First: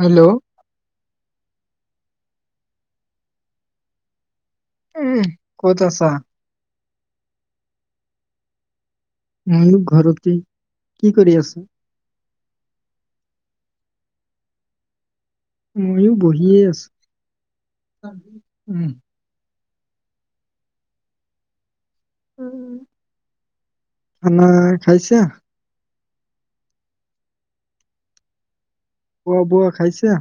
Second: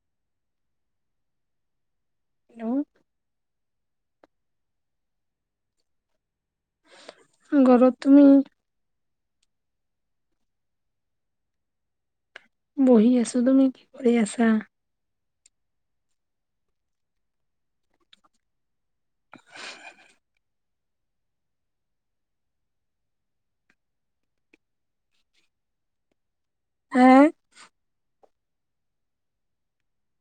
Hello hello উম ক'ত আছা ঘৰত তুমি ময়ু ঘৰতেই কি কৰি আছ বহি আছো তুমি কি কৰি আছা ময়ো বহিয়ে আছো উম খানা খাইছে হ খোৱা বোৱা খাইছে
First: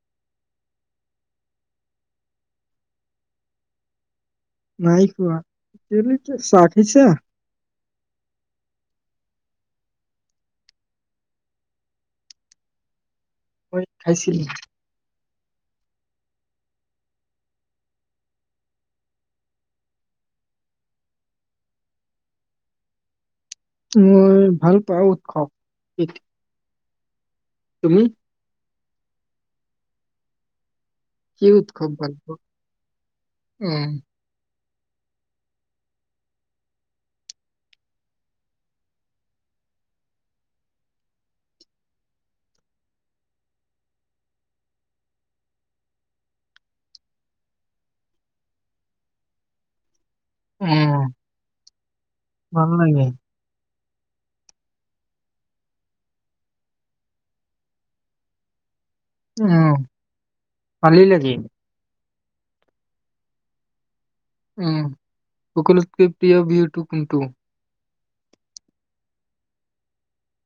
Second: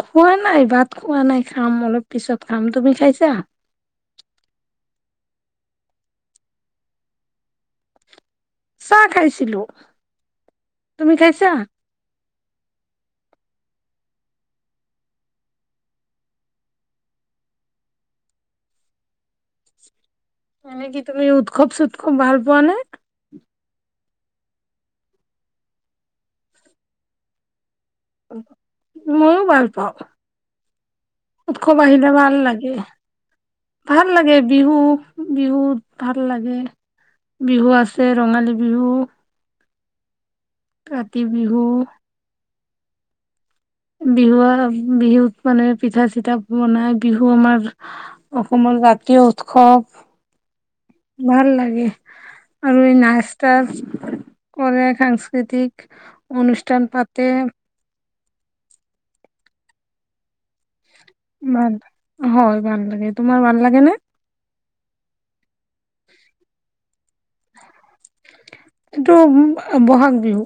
খোৱা নাই ভাত খোৱা নাই খাম অলপ পিছত খাম তুমি খাইছা নাই খোৱা তে ৰাখিছা চাহ খাইছিলো তুমি খাইছা ম খাইছিল এনে কি তুমি উৎসৱ চৎসৱ ভাল পোৱা নে মই ভাল পাওঁ উৎসৱ তুমি উম ভালপাও কি উৎসব উৎসৱ আহিলে ভাল পোৱা লাগে উম ভাল লাগে বিহু বিহুত ভাল লাগে বিহু আছে ৰঙালী বিহু কাতি বিহু বিহু বিহুত মানে পিঠা চিঠা বনাই বিহু আমাৰ অসমৰ জাতীয় উৎসৱ উম ভাল লাগে ভাল আৰু লাগে নাচ তাচ কৰে সাংস্কৃতিক অনুষ্ঠান পাতে আহ পালি নেকি ভাল হয় ভাল লাগে তোমাৰ ভাল লাগে নে উম সকলোতকৈ প্ৰিয় বিহুটো কোনটো এইটো বহাগ বিহু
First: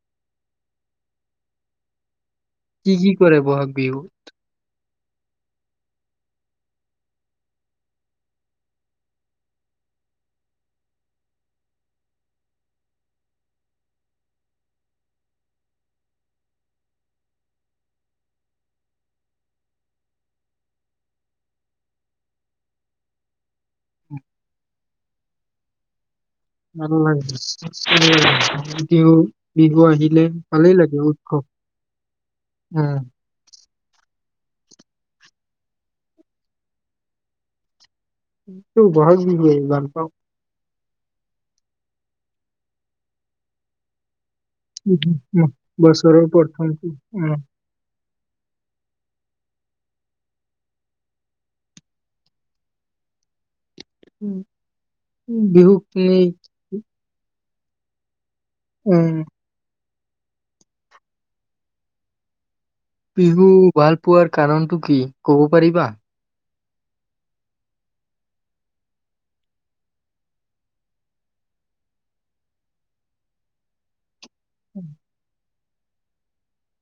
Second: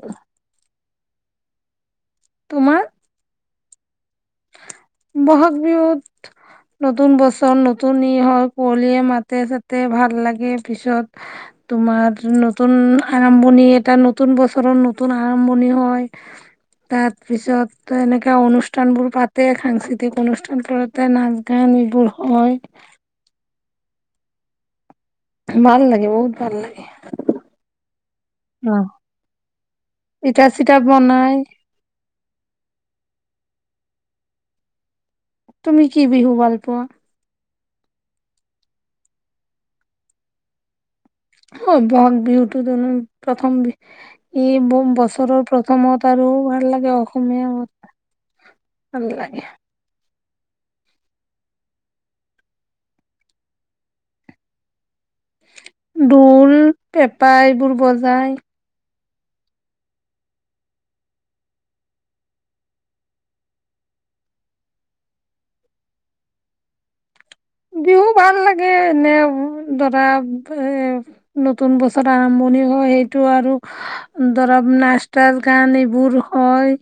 তোমাৰ কি কি কৰে বহাগ বিহু বহাগ বিহুত নতুন বছৰ নতুন ই হয় কুঁৱলিয়ীয়ে মাতে চাতে ভাল লাগে পিছত তোমাৰ নতুন আৰম্ভণি এটা নতুন বছৰৰ নতুন আৰম্ভণি হয় তাৰ পিছত এনেকা অনুষ্ঠান বোৰ পাতে সাংস্কৃতিক অনুষ্ঠান তলতে নাচ গান এইবোৰ হয় ভাল লাগে ঔ ভাল লাগে অ বিহু বিহু আহিলে পিঠা ভালেই চিঠা লাগে উৎসৱ বনাই উম তুমি কি বিহু ভালপোৱা টো বহাগ বিহু ভাল পাওঁ অ বহাগ বিহুতটো প্ৰথম বিহু এই উম, উম, বছৰৰ প্ৰথমত বছৰৰ আৰু ভাল প্ৰথমটো লাগে উম অসমীয়া ভাল লাগে উম বিহু কেই দুল বজায় উম বিহু ভাল পোৱাৰ কাৰণটো কি কব পাৰিবা বিহু ভাল লাগে এনে ধৰা এ নতুন বছৰ আৰম্ভণি হয় সেইটো আৰু দৰব নাস্তা গান এইবোৰ হয়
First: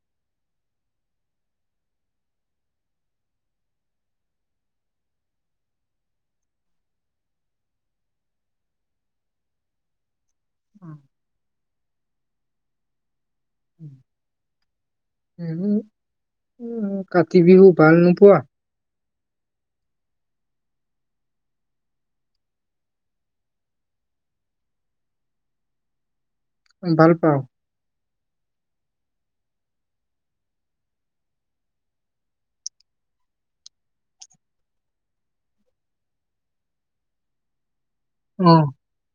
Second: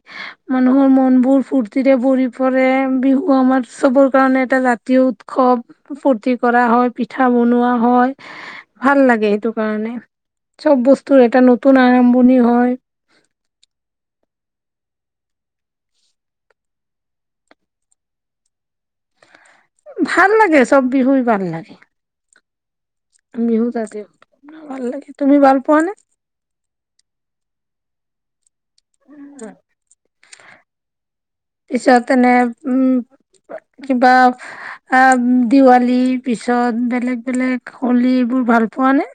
মানুহৰ মন বোৰ ফূুৰ্তিৰে ভৰি পৰে বিহু আমাৰ চবৰ কাৰণে এটা জাতীয় উৎস খুব ফূৰ্তি কৰা হয় পিঠা বনোৱা হয় ভাল লাগে সেইটো কাৰণে চব বস্তুৰ এটা নতুন নতুন আৰম্ভণি হয় উম [unintelligible] কাতি বিহু ভাল নোপোৱা ভাল লাগে চব বিহু ভাল লাগে বিহুত আজি ভাল লাগে তুমি ভাল পোৱাানে ভাল পাও পিছত এনে উম কিবা আহ দিৱালী পিছত বেলেগ বেলেগ কুলি এইবোৰ অ ভাল পোৱা নে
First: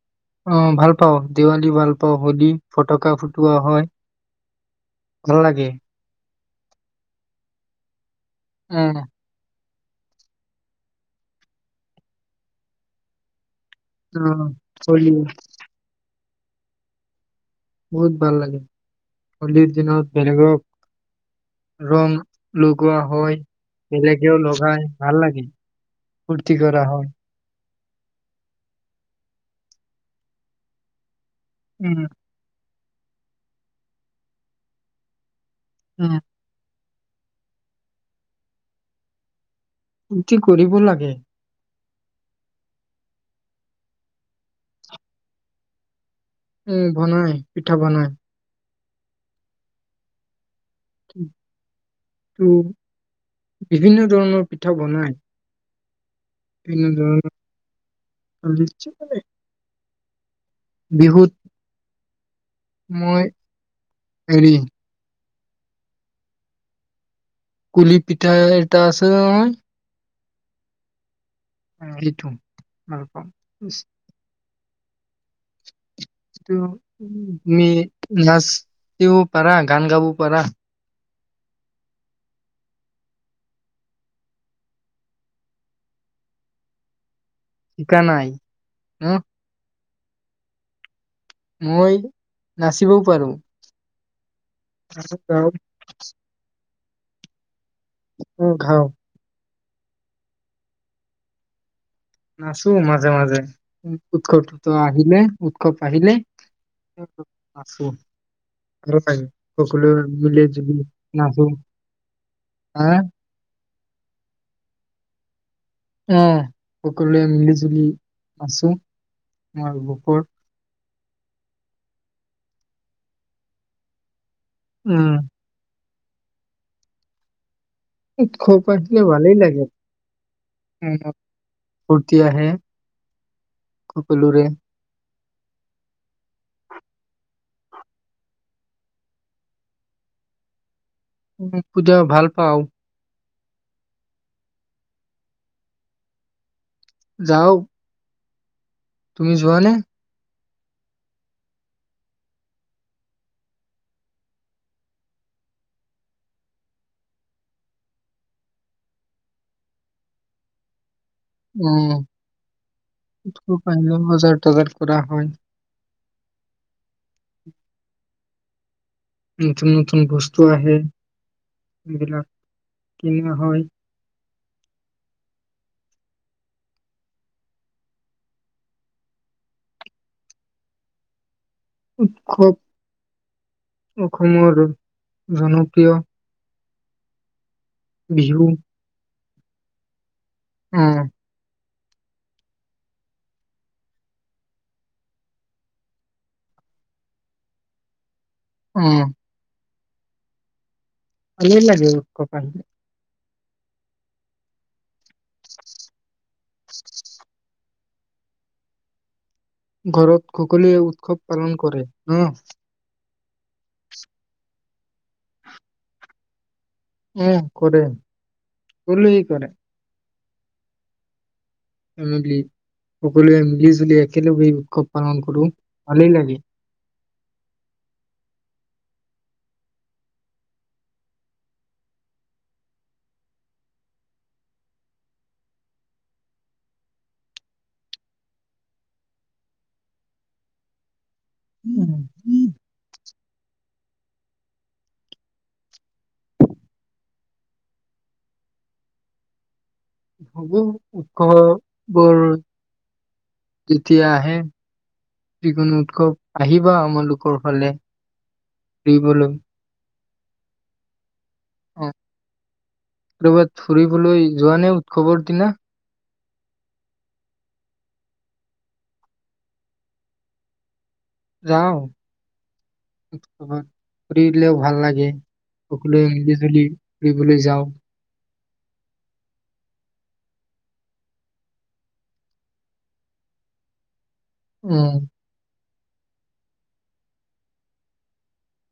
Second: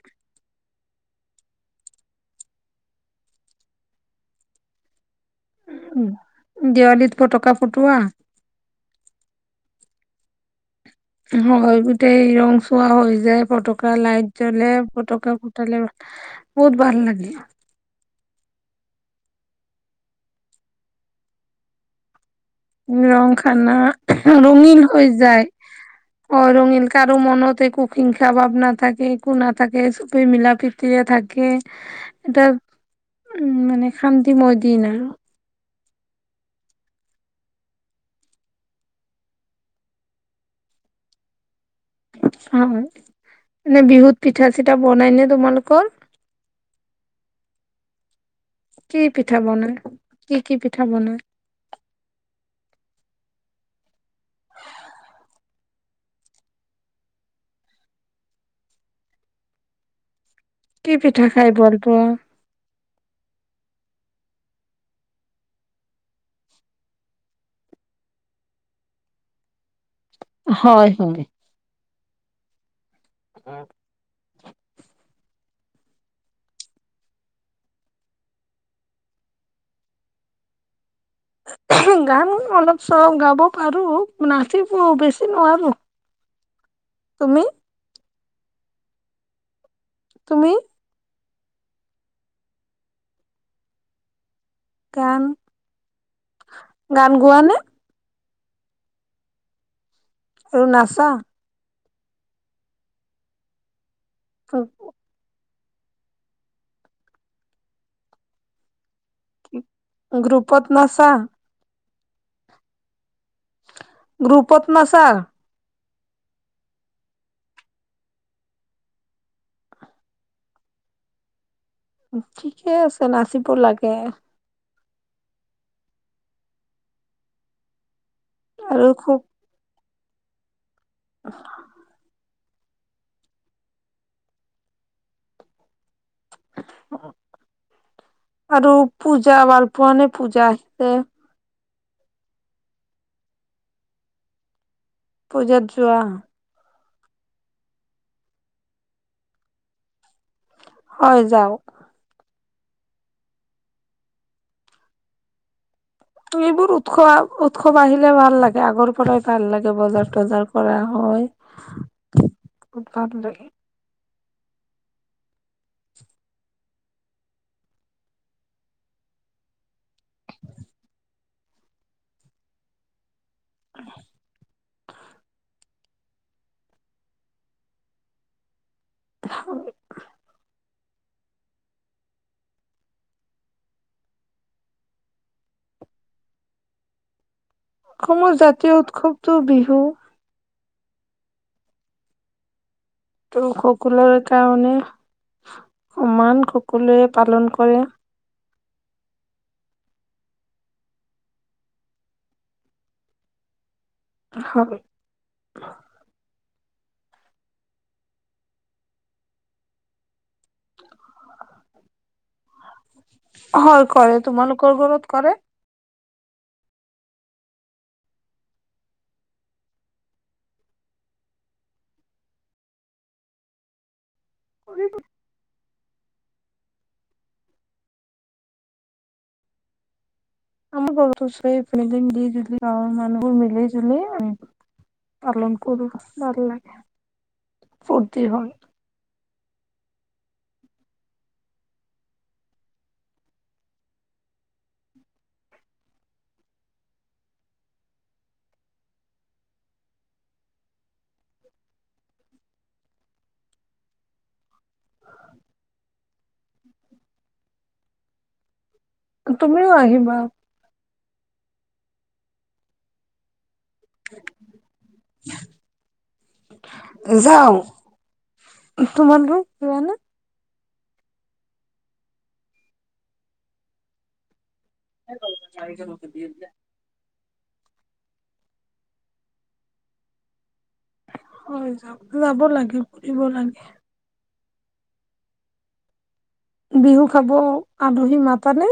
অ ভাল পাওঁ দেৱালী ভাল পাওঁ হলি ফটকা ফুটোৱা হয় ভাল লাগে দেৱালীত ফটকা ফুটোৱা উম হয় গোটেই ৰং চোৱা হৈ যায় পট কা অ লাইট জ্বলে হোলী ফতকা ফুটালে বহুত ভাল লাগে বহুত ভাল লাগে হোলীৰ দিনত বেলেগক ৰং লগোৱা ৰং হয়, খানা বেলেগেও লগাই ৰঙিন হৈ ভাল লাগে যায় অ ফূৰ্তি কৰা ৰঙিল হয়। কাৰো মনত একো হিংসা ভাৱ না থাকে একো না থাকে চবেই মিলা প্ৰীতিৰে থাকে উম, কে এটা উম মানে শান্তি ময়দিন আৰু অ কি কৰিব লাগে? অ', এনে বিহুত পিঠা চিঠা বনাই নে তোমালোকৰ? উম, বনাই পিঠা বনায়। কি পিঠা বনাই? কি কি কি পিঠা বনাই? কিন্তু বিভিন্ন ধৰণৰ পিঠা বনায়। এনে ধৰণৰ [unintelligible] কি পিঠা বিহুত খাই ভাল পোৱা? মই হেৰি কুলি পিঠা এটা আছে। হয় হয়। ইটো [unintelligible] তুমি নাচিব পাৰা গান গাব পাৰা? গান অলপ চলপ গাব পাৰো নাচিব বেছি নোৱাৰো, তুমি? শিকা নাই। তুমি? মই নাচিবও পাৰো গান [unintelligible] গান গোৱা নে? উম, ঘাওঁ আৰু নাছা নাচো মাজে, মাজে। উৎসৱ টোৎসব আহিলে। উৎসব আহিলে নাচো। আৰু [unintelligible] সকলো মিলি গ্ৰুপত জুলি নাচা? নাচো। আহ। গ্ৰুপত নাচা। আহ সকলোৱে মিলি জুলি নাছো। ঠিকে আছে নাচিব লাগে উম। উৎসৱ আৰু পাতিলে খুব ভালেই লাগে। ৰ্ফুটি আহে সকলোৰে আৰু পূজা ভাল পোৱা নে পূজা আহিছে। [unintelligible] ভাল পাও পূজাত যোৱা যাওঁ তুমি যোৱা নে? হয় যাওঁ এইবোৰ উৎস আহ উৎসৱ আহিলে ভাল লাগে আগৰ পৰাই ভাল লাগে বজাৰ থজাৰ কৰা হয় উম বহুত ভাল লাগে [unintelligible] বজাৰ জগাৰ কৰা হয় নতুন নতুন বস্তু আহে এইবিলাক কিনা হয় [inaudible] উৎসৱ অসমৰ জনপ্ৰিয় অসমৰ বিহু জাতীয় উৎসৱ কোনটো বিহু উম ত সকলোৰে কাৰণে সমান সকলোৱে পালন কৰে উম ভালে লাগে উৎসৱ [inaudible] হয় [inaudible] [unintelligible] ঘৰত সকলোৱে উৎসৱ পালন কৰে ন হয় কৰে তোমালোকৰ ঘৰত কৰে উ কৰে সোকলোৱেই কৰে [unintelligible] সকলোৱে মিলি জুলি তেলেগু উৎসৱ পালন কৰো ভালে লাগি আমাৰ ঘৰটো চবাই ইপিনেদ মিলি জুলি গাঁৱৰ মানুহোৰ মিলি জুলি আমি পালন কৰোঁ ভাল লাগে ফূৰ্তি হয় উম, সু উৎস বৰ যেতিয়া আহে যিকোনো উৎসৱ আহিবা আমালোকৰ ফালে ফুৰিবলৈ তুমিও আহিবা অ [unintelligible] ফুৰিবলৈ যোৱা নে উৎসৱৰ দিনা যাও তোমালোক যোৱা না যাওঁ ফ [unintelligible] ভাল লাগে সকলোৱে মিলি জুলি ফুৰিবলৈ যাওঁ হয় যাব লাগে ফুৰিব লাগে উম বিহু খাব আলহী মাতানে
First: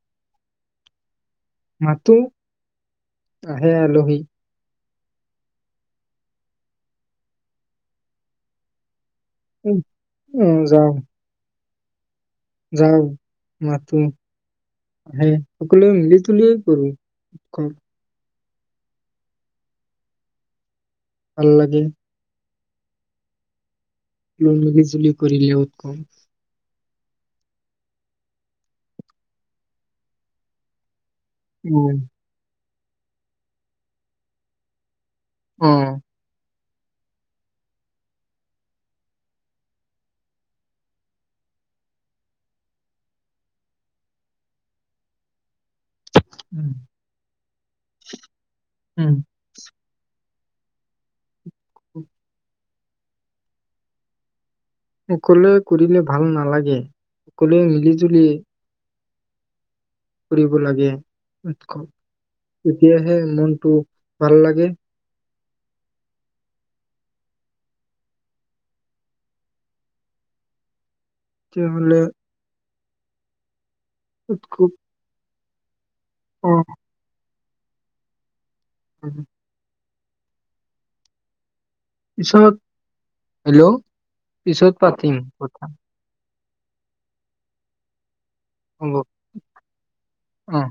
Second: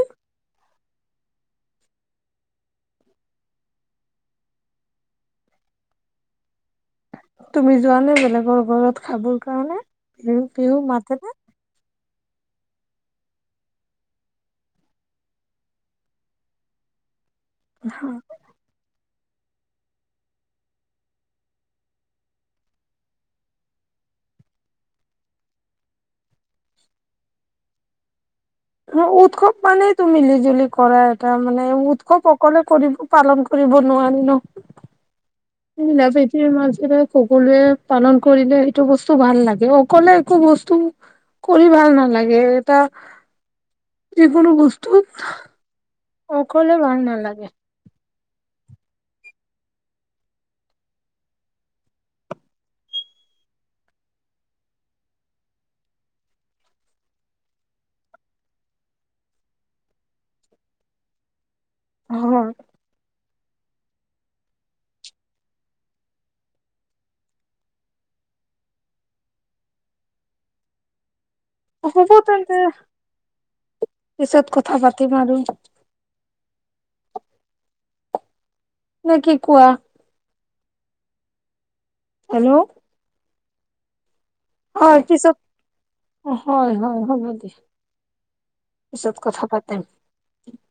মাতো আহে আলহী তুমি যোৱা নে বেলেগৰ ঘৰত খাবৰ কাৰণে উম, বিহু তিহু মাতেনে যাও মাতো আহে সকলোৱে মিলি তুলিয়েই কৰো উৎসৱ হ [inaudible] ভাল লাগে মিলি জুলি কৰিলে উৎসৱ উৎসৱ মানেই তো মিলি জুলি কৰাৰ এটা মানে উম, উৎসৱ অকলে কৰিব পালন কৰিব নোৱাৰি ন অ এ পতি ম [unintelligible] যে সকলোৱে পালন কৰিলে এইটো বস্তু ভাল লাগে অকলে একো বস্তু কৰি ভাল নালাগে এটা যিকোনো বস্তুত উম, অকলে ভাল নালাগে উম উম সকলোৱে কৰিলে ভাল নালাগে সকলোৱে মিলি জুলি কৰিব লাগে ক হয়, তেতিয়াহে মন টো ভাল লাগে অ তেতিয়াহ'লে হ'ব তেন্তে পিছত উৎসৱ কথা পাতিম আৰু অ নে কি কোৱা পিছত হেল্ল' হেল্ল' পিছত হয় পাতিম পিছত কথা হয় হয় হ'ব দে হ'ব পিছত কথা পাতিম অ